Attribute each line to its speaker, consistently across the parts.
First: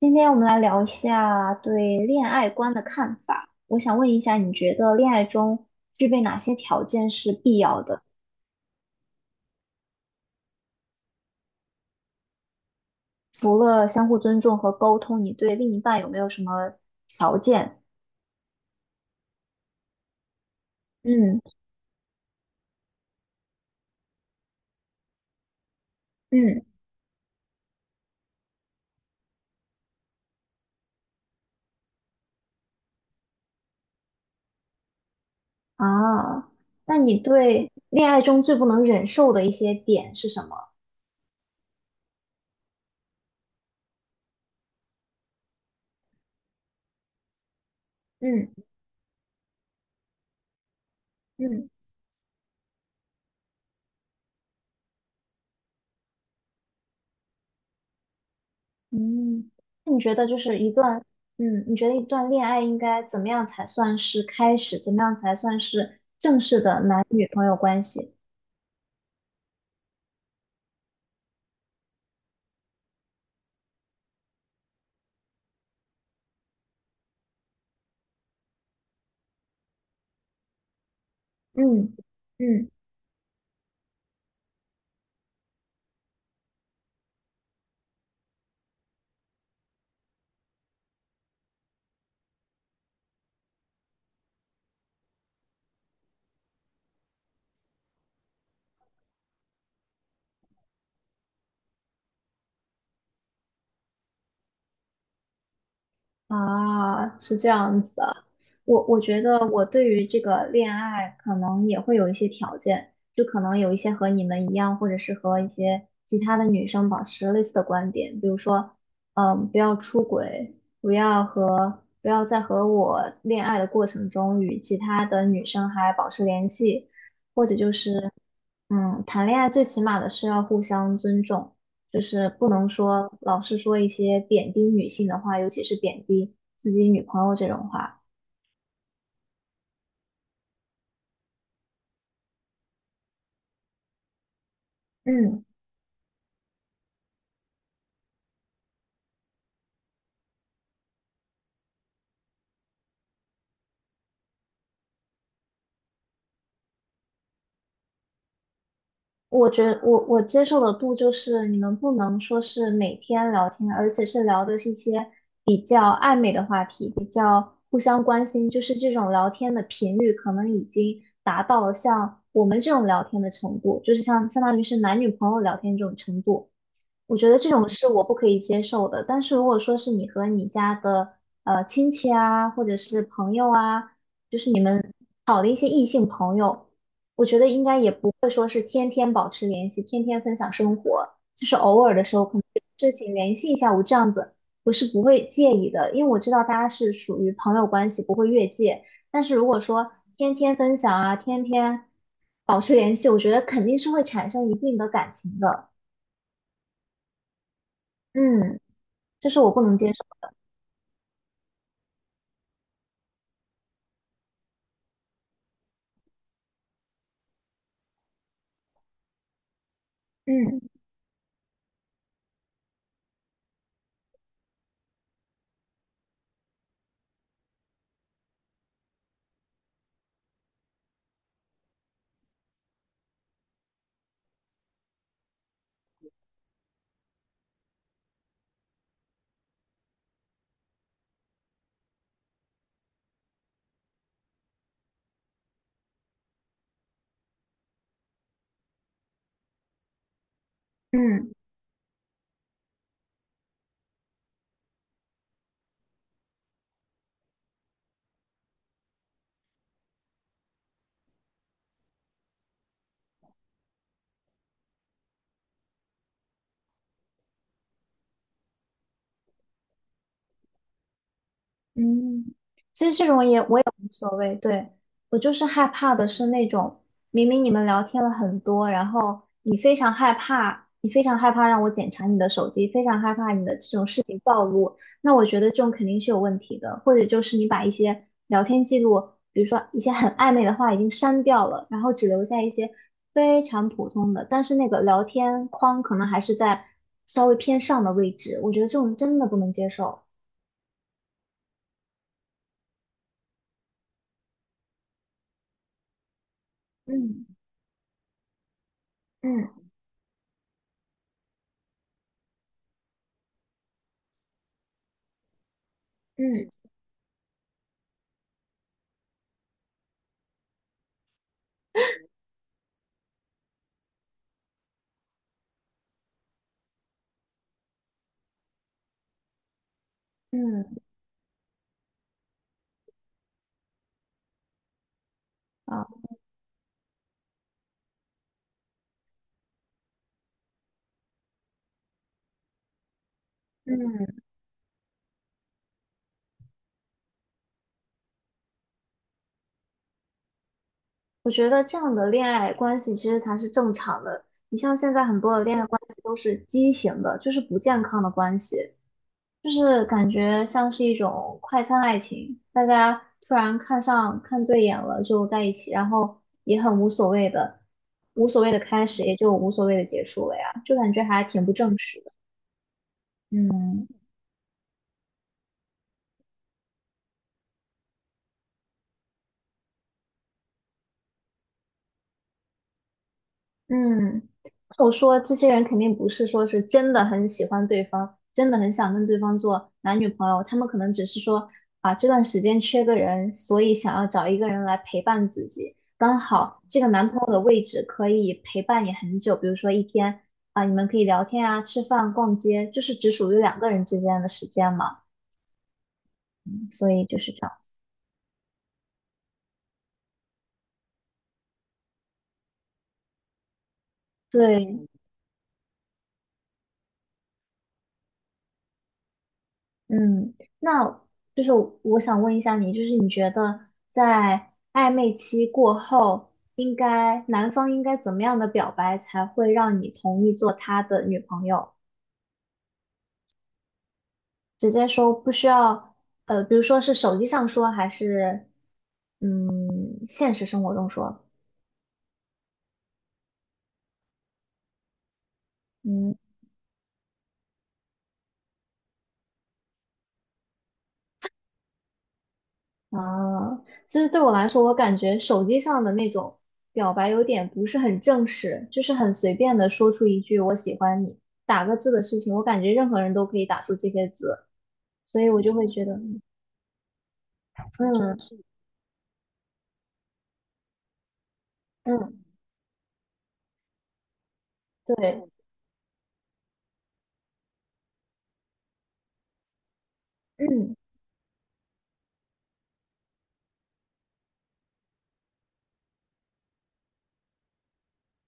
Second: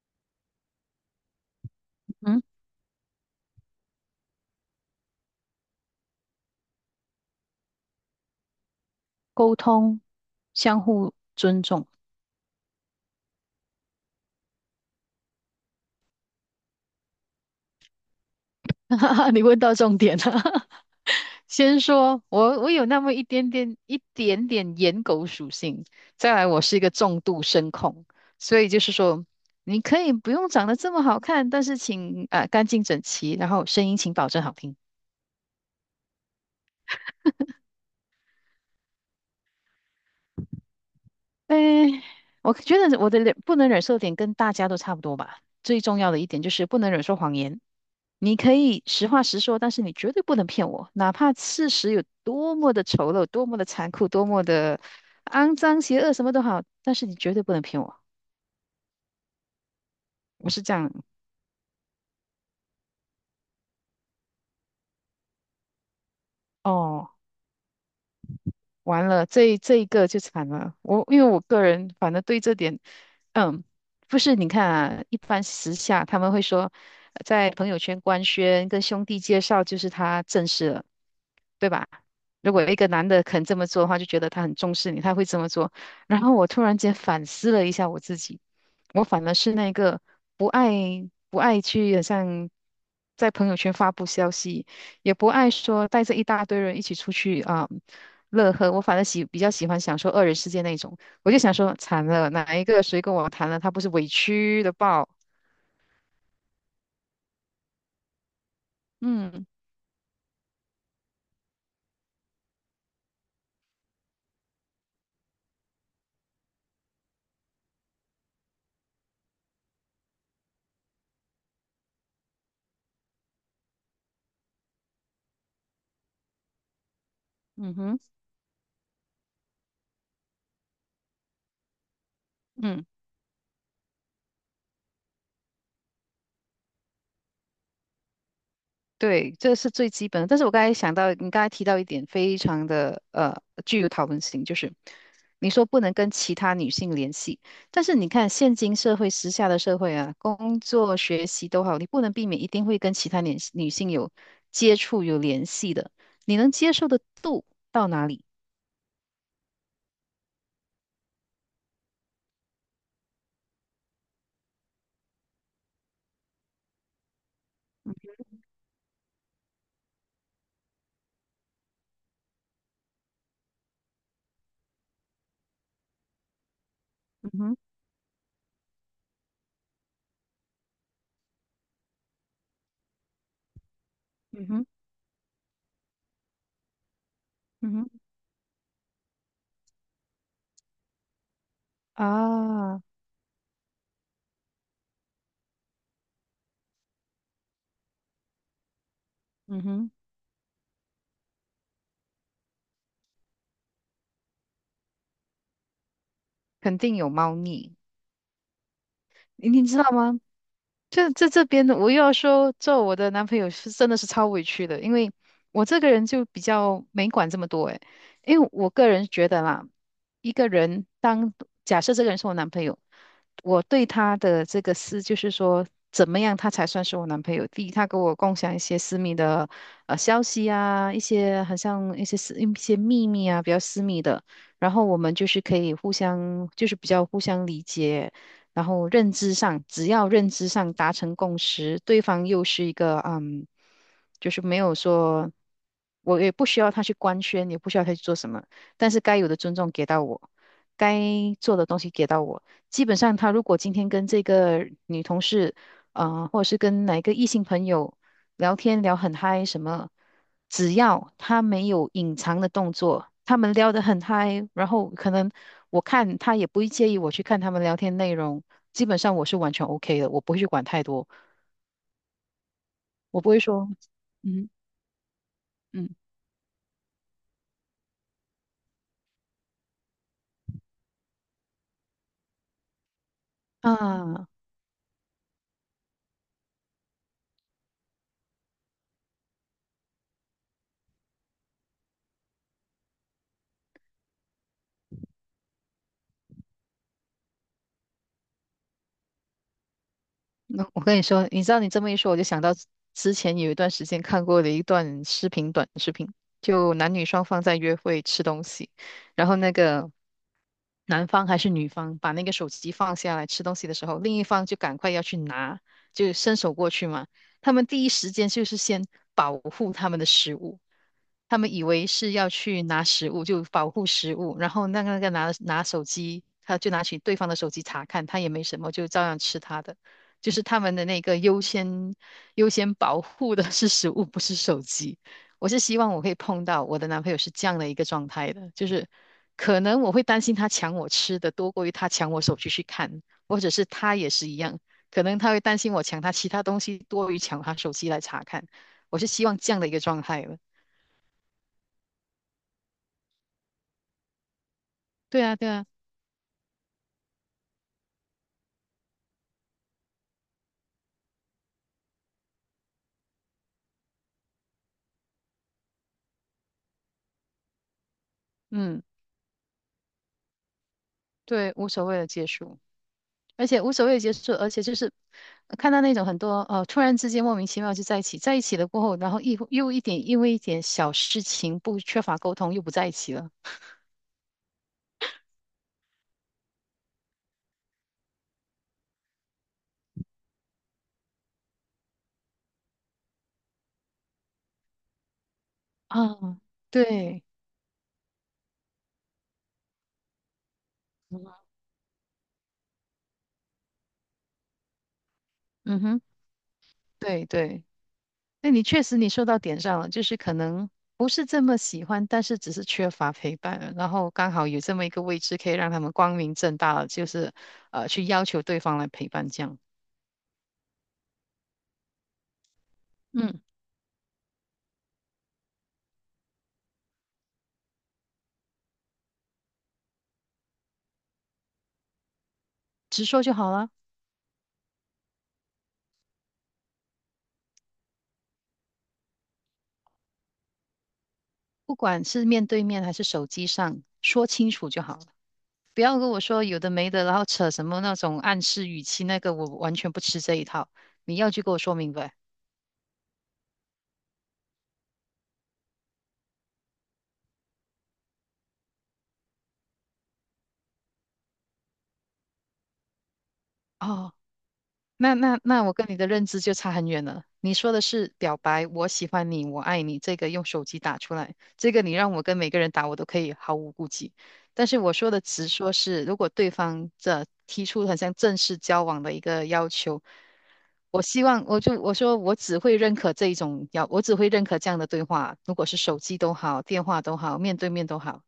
Speaker 1: 今天我们来聊一下对恋
Speaker 2: 嗯，
Speaker 1: 爱观的看法。我想问一下，你觉得恋爱中具备哪些条件是必要的？
Speaker 2: 沟通，相互尊重。
Speaker 1: 除了相互尊重和沟通，你对另一半有没有什么条件？
Speaker 2: 你问到重点了。
Speaker 1: 嗯
Speaker 2: 先说，我有那么一点点颜狗属性，再来
Speaker 1: 嗯，
Speaker 2: 我是一个重度声控，所以就是说，你可以不用长得这么好看，但是请啊干净整齐，然后声音请保证好听。
Speaker 1: 啊，那你对恋爱中最不能忍受的一些点是什么？
Speaker 2: 诶，我觉得我的不能忍受的点跟大家都差不多吧。最重要的一点就是不能忍受谎言。你可
Speaker 1: 嗯
Speaker 2: 以实话实说，但是你绝对不能骗我，哪怕
Speaker 1: 嗯
Speaker 2: 事实有多么的丑陋、多么的残酷、多么的肮脏、邪恶，什么都好，但是你绝对不能骗我。
Speaker 1: 嗯，那
Speaker 2: 我是这样。
Speaker 1: 你觉得一段恋爱应该怎么样才算是开始？怎么样才算是正式的男
Speaker 2: 哦，
Speaker 1: 女朋友关系？
Speaker 2: 完了，这一个就惨了。因为我个人反正对这点，嗯，不是你看啊，一般时下他们会说，在朋友圈官宣跟兄弟介绍，就是他正式了，对吧？
Speaker 1: 嗯
Speaker 2: 如果有
Speaker 1: 嗯，
Speaker 2: 一个男的肯这么做的话，就觉得他很重视你，他会这么做。然后我突然间反思了一下我自己，我反而是那个不爱不爱去，好像在朋友圈发布消息。也不爱说带着一大堆人一起出去啊、乐呵。我反正比较喜欢享受二人世界那种。我就想说，惨了，哪一个谁跟我谈了，他不是委屈的爆？
Speaker 1: 啊，是这样子的。我觉
Speaker 2: 嗯。
Speaker 1: 得我对于这个恋爱可能也会有一些条件，就可能有一些和你们一样，或者是和一些其他的女生保持类似的观点，比如说，嗯，不要出轨，不要在和我恋爱的过程中与其他的女生还保持联系，
Speaker 2: 嗯哼。
Speaker 1: 嗯，谈恋爱最起码的是要互相尊重，就是不能
Speaker 2: 嗯。
Speaker 1: 说老是说一些贬低女性的话，尤其是贬低自己女朋友这种话。
Speaker 2: 对，这是最基本的。但是我刚才想到，你刚才提到一点，非常的具有讨论性，就是
Speaker 1: 嗯，
Speaker 2: 你说不能跟其他女性联系，但是你看现今社会、时下的社会啊，工作、学习都好，你不能避免一定会跟其他女性有接触、有联系的。你能接受的度到哪里？
Speaker 1: 我觉得我我接受的度就是你们不能说是每天聊天，而且是聊的是一些比较暧昧的话题，互相关心，就是这种聊天的频率可能已经达到了像我们这种聊天的程度，就是像相当于是男女朋友聊天这种程度。我觉
Speaker 2: 嗯
Speaker 1: 得这
Speaker 2: 哼。
Speaker 1: 种是我不可以接受的。但是如果说是你和你家的亲戚啊，或者是朋友啊，就
Speaker 2: 嗯
Speaker 1: 是你
Speaker 2: 哼。
Speaker 1: 们好的一些异性朋友，我觉得应
Speaker 2: 嗯
Speaker 1: 该也
Speaker 2: 哼。
Speaker 1: 不会说是天天保持联系，天天分享生活，就是偶尔的时候可能有
Speaker 2: 啊。
Speaker 1: 事情联系一下，我这样子我是不会介意的，因为我知道大家是属于朋友关系，不会越界。但是如果
Speaker 2: 嗯
Speaker 1: 说
Speaker 2: 哼。
Speaker 1: 天天分享啊，天天保持联系，我觉得肯定是会产生一定的感情的。
Speaker 2: 肯定有猫腻，
Speaker 1: 嗯。这是我不
Speaker 2: 你
Speaker 1: 能
Speaker 2: 知道
Speaker 1: 接受
Speaker 2: 吗？
Speaker 1: 的。
Speaker 2: 这边的，我又要说，做我的男朋友是真的是超委屈的，因为我这个人就比较没管这么多诶，因为我个人觉得啦，一个
Speaker 1: 嗯
Speaker 2: 人当假设这个人是我男朋友，我对他的这个就是说，怎么样他才算是我男朋友？第一，他跟我共享一些私密的消息啊，一些很像一些秘密啊，比较私密的，然后我们就是可以互相就是比较互相理解，然后认知上，只要认知上达成共识，对方又是一个就是没有说，我也不需要他去官宣，也不需要他去做什么，但是该有的尊重给到我，该
Speaker 1: 嗯。
Speaker 2: 做的东西给到我。基本上，他如果今天跟这个女同事，或者是跟哪一个异性朋友聊天聊很嗨，什么，只要他没有隐藏的动作，他们聊得很嗨，然后可能我看他也不会介意我去看他们聊天内容，基本上我是完全 OK 的，我不会去管太多，
Speaker 1: 嗯，其实这
Speaker 2: 我
Speaker 1: 种
Speaker 2: 不
Speaker 1: 也
Speaker 2: 会
Speaker 1: 我也
Speaker 2: 说，
Speaker 1: 无所谓，
Speaker 2: 嗯。
Speaker 1: 对，我就是害
Speaker 2: 嗯。
Speaker 1: 怕的是那种明明你们聊天了很多，然后你非常害怕，你非常害怕让我检查你的手机，非常害怕你的这种事情
Speaker 2: 啊。
Speaker 1: 暴露，那我觉得这种肯定是有问题的，或者就是你把一些聊天记录，比如说一些很暧昧的话已经删掉了，然后只留下一些非常普通的，但是那个聊天框可能还是在稍微偏上的位置，我觉得这种真的不能接受。
Speaker 2: 那我跟你说，你知道你这么一说，我就想到之前有一段时间看过的一段视频，短视频，就男女双
Speaker 1: 嗯
Speaker 2: 方在约会吃东西，然后那
Speaker 1: 嗯。
Speaker 2: 个。男方还是女方把那个手机放下来吃东西的时候，另一方就赶快要去拿，就伸手过
Speaker 1: 嗯
Speaker 2: 去嘛。他们第一时间就是先保护他们的食物，他们以为是要去拿食物，就保护食物，然后那个拿手机，他就拿起对方的手机查看，他也没什么，就照样吃他的。就是他们
Speaker 1: 嗯，
Speaker 2: 的那个优先保护的是食物，不是手机。我是希
Speaker 1: 啊，
Speaker 2: 望我可以碰到我的男朋友是这样的一个状态的，就是可能我会担心他抢我吃的多过于他抢我手机去看，或者是他也
Speaker 1: 嗯，
Speaker 2: 是一样，可能他会担心我抢他其他东西多于抢他手机来查看。我是希望这样的一个状态了。
Speaker 1: 我觉得这样的恋爱关系其实才是正常的。你像现在很
Speaker 2: 对啊，
Speaker 1: 多的
Speaker 2: 对
Speaker 1: 恋
Speaker 2: 啊。
Speaker 1: 爱关系都是畸形的，就是不健康的关系，就是感觉像是一种快餐爱情，大家突然看上看对眼了就在一起，然后也很无所谓的，无所谓的
Speaker 2: 嗯，
Speaker 1: 开始也就无所谓的结束了呀，就感觉还挺不
Speaker 2: 对，无
Speaker 1: 正
Speaker 2: 所谓
Speaker 1: 式
Speaker 2: 的
Speaker 1: 的。
Speaker 2: 结束，而且无
Speaker 1: 嗯。
Speaker 2: 所谓的结束，而且就是看到那种很多突然之间莫名其妙就在一起，在一起了过后，然后又一点因为一点小事情不缺乏沟通又不在一起了。
Speaker 1: 嗯，我说这些人肯定不是说是真的很喜欢对方，真的很想跟对方做男女朋友，他们可能只是说啊这段时间缺个人，所以想要找一个人来陪伴自己，刚
Speaker 2: 啊。
Speaker 1: 好这个男朋
Speaker 2: 对。
Speaker 1: 友的位置可以陪伴你很久，比如说一天啊，你们可以聊天啊、吃饭、逛街，就是只属于两个人之间的时间嘛，
Speaker 2: 嗯哼。
Speaker 1: 所以就
Speaker 2: 对，
Speaker 1: 是这样。
Speaker 2: 对。那你确实你说到点上了，就是可能不是这么喜欢，但是只是缺乏陪伴，然后刚好有这
Speaker 1: 对，
Speaker 2: 么一个位置可以让他们光明正大的就是去要求对方来陪伴这样，
Speaker 1: 嗯，那就是我想问一下你，就是你觉
Speaker 2: 嗯，
Speaker 1: 得在暧昧期过后，应该男方应该怎么样的表白才会让你同意做他的女朋友？
Speaker 2: 直说就好了。
Speaker 1: 直接说不需要，比如说是手机上说，还是嗯现实生活中说？
Speaker 2: 不管是面对面还是手机上，说清楚就好了。不要跟
Speaker 1: 嗯。
Speaker 2: 我说有的没的，然后扯什么那种暗示语气，那个我完全不吃这一套。你要就给我说明白。
Speaker 1: 啊，其实对我来说，我感觉手机上的那种表白有点不是很正式，就是很随便的说出一句“我喜欢你”，打个字的事情，我感觉任何人都可以打出这些
Speaker 2: 哦，
Speaker 1: 字，所以我就
Speaker 2: 那
Speaker 1: 会
Speaker 2: 我
Speaker 1: 觉
Speaker 2: 跟
Speaker 1: 得，
Speaker 2: 你的
Speaker 1: 嗯
Speaker 2: 认知就差很远了。你说的是表
Speaker 1: 嗯，
Speaker 2: 白，我喜欢你，我爱你，这个用手机打出来，这个你让
Speaker 1: 嗯
Speaker 2: 我跟每个人打，我都可以毫无顾忌。但是我说的
Speaker 1: 对，
Speaker 2: 直说是，如果对方提出很像正式交往的一个要求，
Speaker 1: 嗯，
Speaker 2: 我希望我就我说我只会认可这一种要，我只会认可这样的对话，如果是手机都好，电话都好，面对面都好，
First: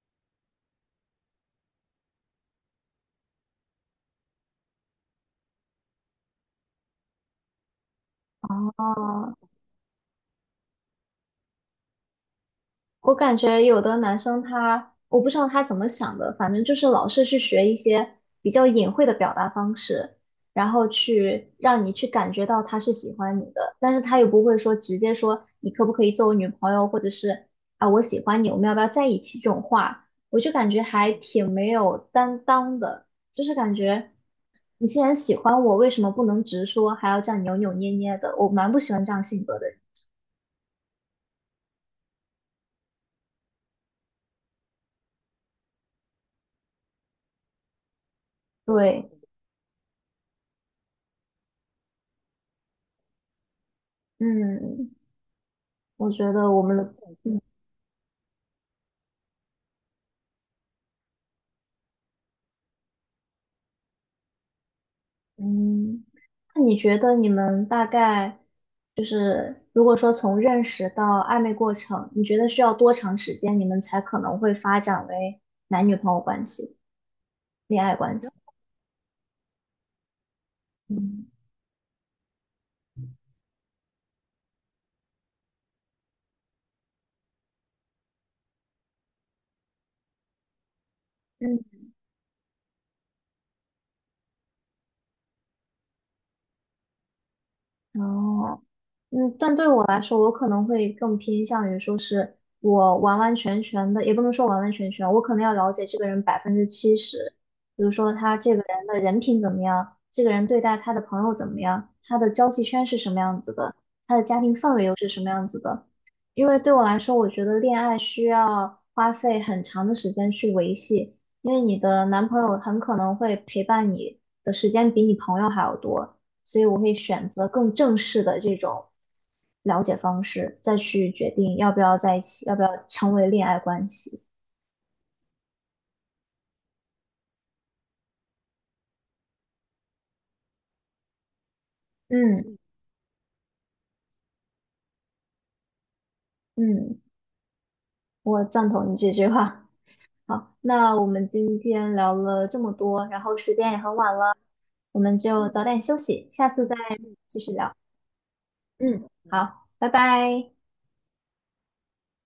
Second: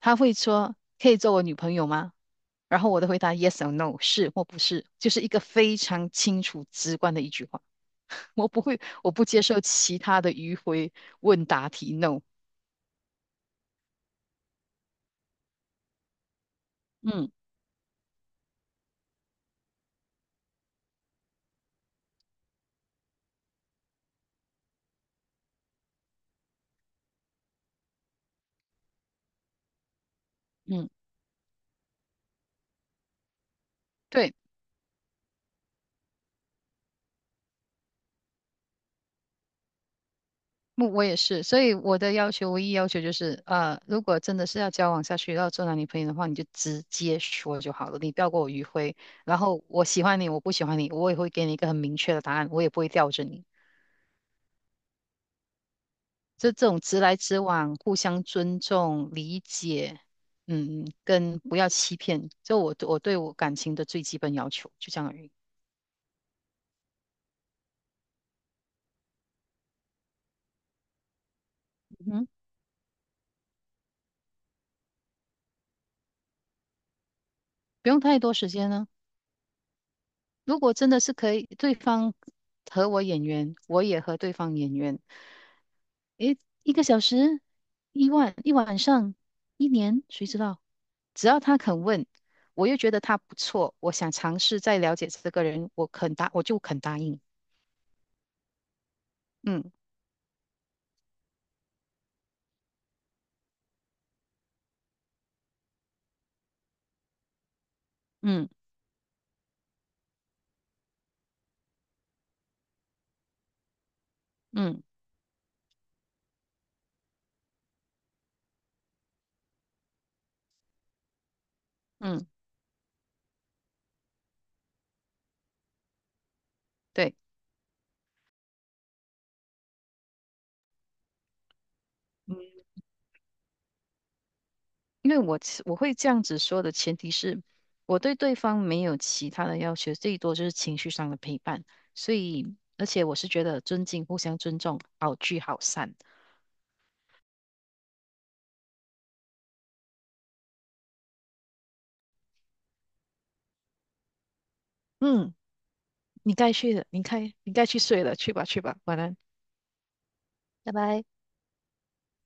Speaker 2: 他会说可以做我女朋友吗？然后我的回答 yes or no 是或不是，就是一个非常清楚直观的一句话。我不会，我不接
Speaker 1: 哦。
Speaker 2: 受其他的迂回问答题 no。
Speaker 1: 我感觉有的男生他，我不知道他怎么想的，反正就是老是
Speaker 2: 嗯。
Speaker 1: 去学一些比较隐晦的表达方式，然后去让你去感觉到他是喜欢你的，但是他又不会说直接说你可不可以做我女朋友，或者是啊我喜欢你，我们要不要在一起这种话，我就感觉
Speaker 2: 嗯。
Speaker 1: 还挺没有担当的，就是感觉
Speaker 2: 对，
Speaker 1: 你既然喜欢我，为什么不能直说，还要这样扭扭捏捏的？我蛮不喜欢这样性格的人。
Speaker 2: 我也是，所以我的唯一要求就是，如果真的是要交往下去，要做男女朋友的话，你就直接说就好了，你不要给我迂回。
Speaker 1: 对，
Speaker 2: 然后我喜欢你，我不喜欢你，我也会给你一个很明确的答案，我也不会吊着你。
Speaker 1: 嗯。我觉得
Speaker 2: 就
Speaker 1: 我
Speaker 2: 这
Speaker 1: 们
Speaker 2: 种
Speaker 1: 的，
Speaker 2: 直来直
Speaker 1: 嗯
Speaker 2: 往、互相尊重、理解，跟不要欺骗，就我对我感情的最基本要求，就这样而已。
Speaker 1: 嗯，那你觉得你们大概如果说从认识到暧昧过程，你
Speaker 2: 嗯，
Speaker 1: 觉得需要多长时间，你们才可能会发展为男女朋友关系、恋
Speaker 2: 不
Speaker 1: 爱
Speaker 2: 用
Speaker 1: 关
Speaker 2: 太
Speaker 1: 系？
Speaker 2: 多时间呢。如果真的是
Speaker 1: 嗯
Speaker 2: 可以，对方和我眼缘，我也和对方眼缘，诶，一个小时、一万、一晚上、一年，谁知道？只要他肯问，我又觉得他不错，我想尝试再了解这个人，我就肯答应。
Speaker 1: 哦，嗯，但对
Speaker 2: 嗯。
Speaker 1: 我来说，我可能会更偏向于说是我完完全全的，也不能说完完全全，我可能要了解这个人70%，比如说他
Speaker 2: 嗯。
Speaker 1: 这个人的人品怎么样，这个人对待他的朋友怎么样，他的交际圈是什么样子的，他的家庭氛
Speaker 2: 嗯。
Speaker 1: 围又是什么样子的。因为对我来说，我觉得恋爱需要花费很长的时间去维系，因为你的
Speaker 2: 嗯。
Speaker 1: 男朋友很可能会陪伴你的时间比你朋友还要多。所以我会
Speaker 2: 对，
Speaker 1: 选择更正式的这种了解方式，再去决定要不要在一
Speaker 2: 嗯，
Speaker 1: 起，要不要成为恋爱关系。
Speaker 2: 因为我会这样子说的前提是，我对对方没有其他的要求，最多就是情绪上的陪伴。所以，
Speaker 1: 嗯
Speaker 2: 而且我是觉得尊敬、互相尊重，好聚好散。
Speaker 1: 嗯，我赞同你这句话。好，那我们今天聊了这么多，然后时间也很晚了，我们
Speaker 2: 嗯，
Speaker 1: 就早点休息，
Speaker 2: 你
Speaker 1: 下
Speaker 2: 该
Speaker 1: 次
Speaker 2: 去
Speaker 1: 再
Speaker 2: 的，你看
Speaker 1: 继续
Speaker 2: 你该
Speaker 1: 聊。
Speaker 2: 去睡了，去吧去吧，晚
Speaker 1: 嗯，
Speaker 2: 安。
Speaker 1: 好，拜拜。
Speaker 2: 拜拜。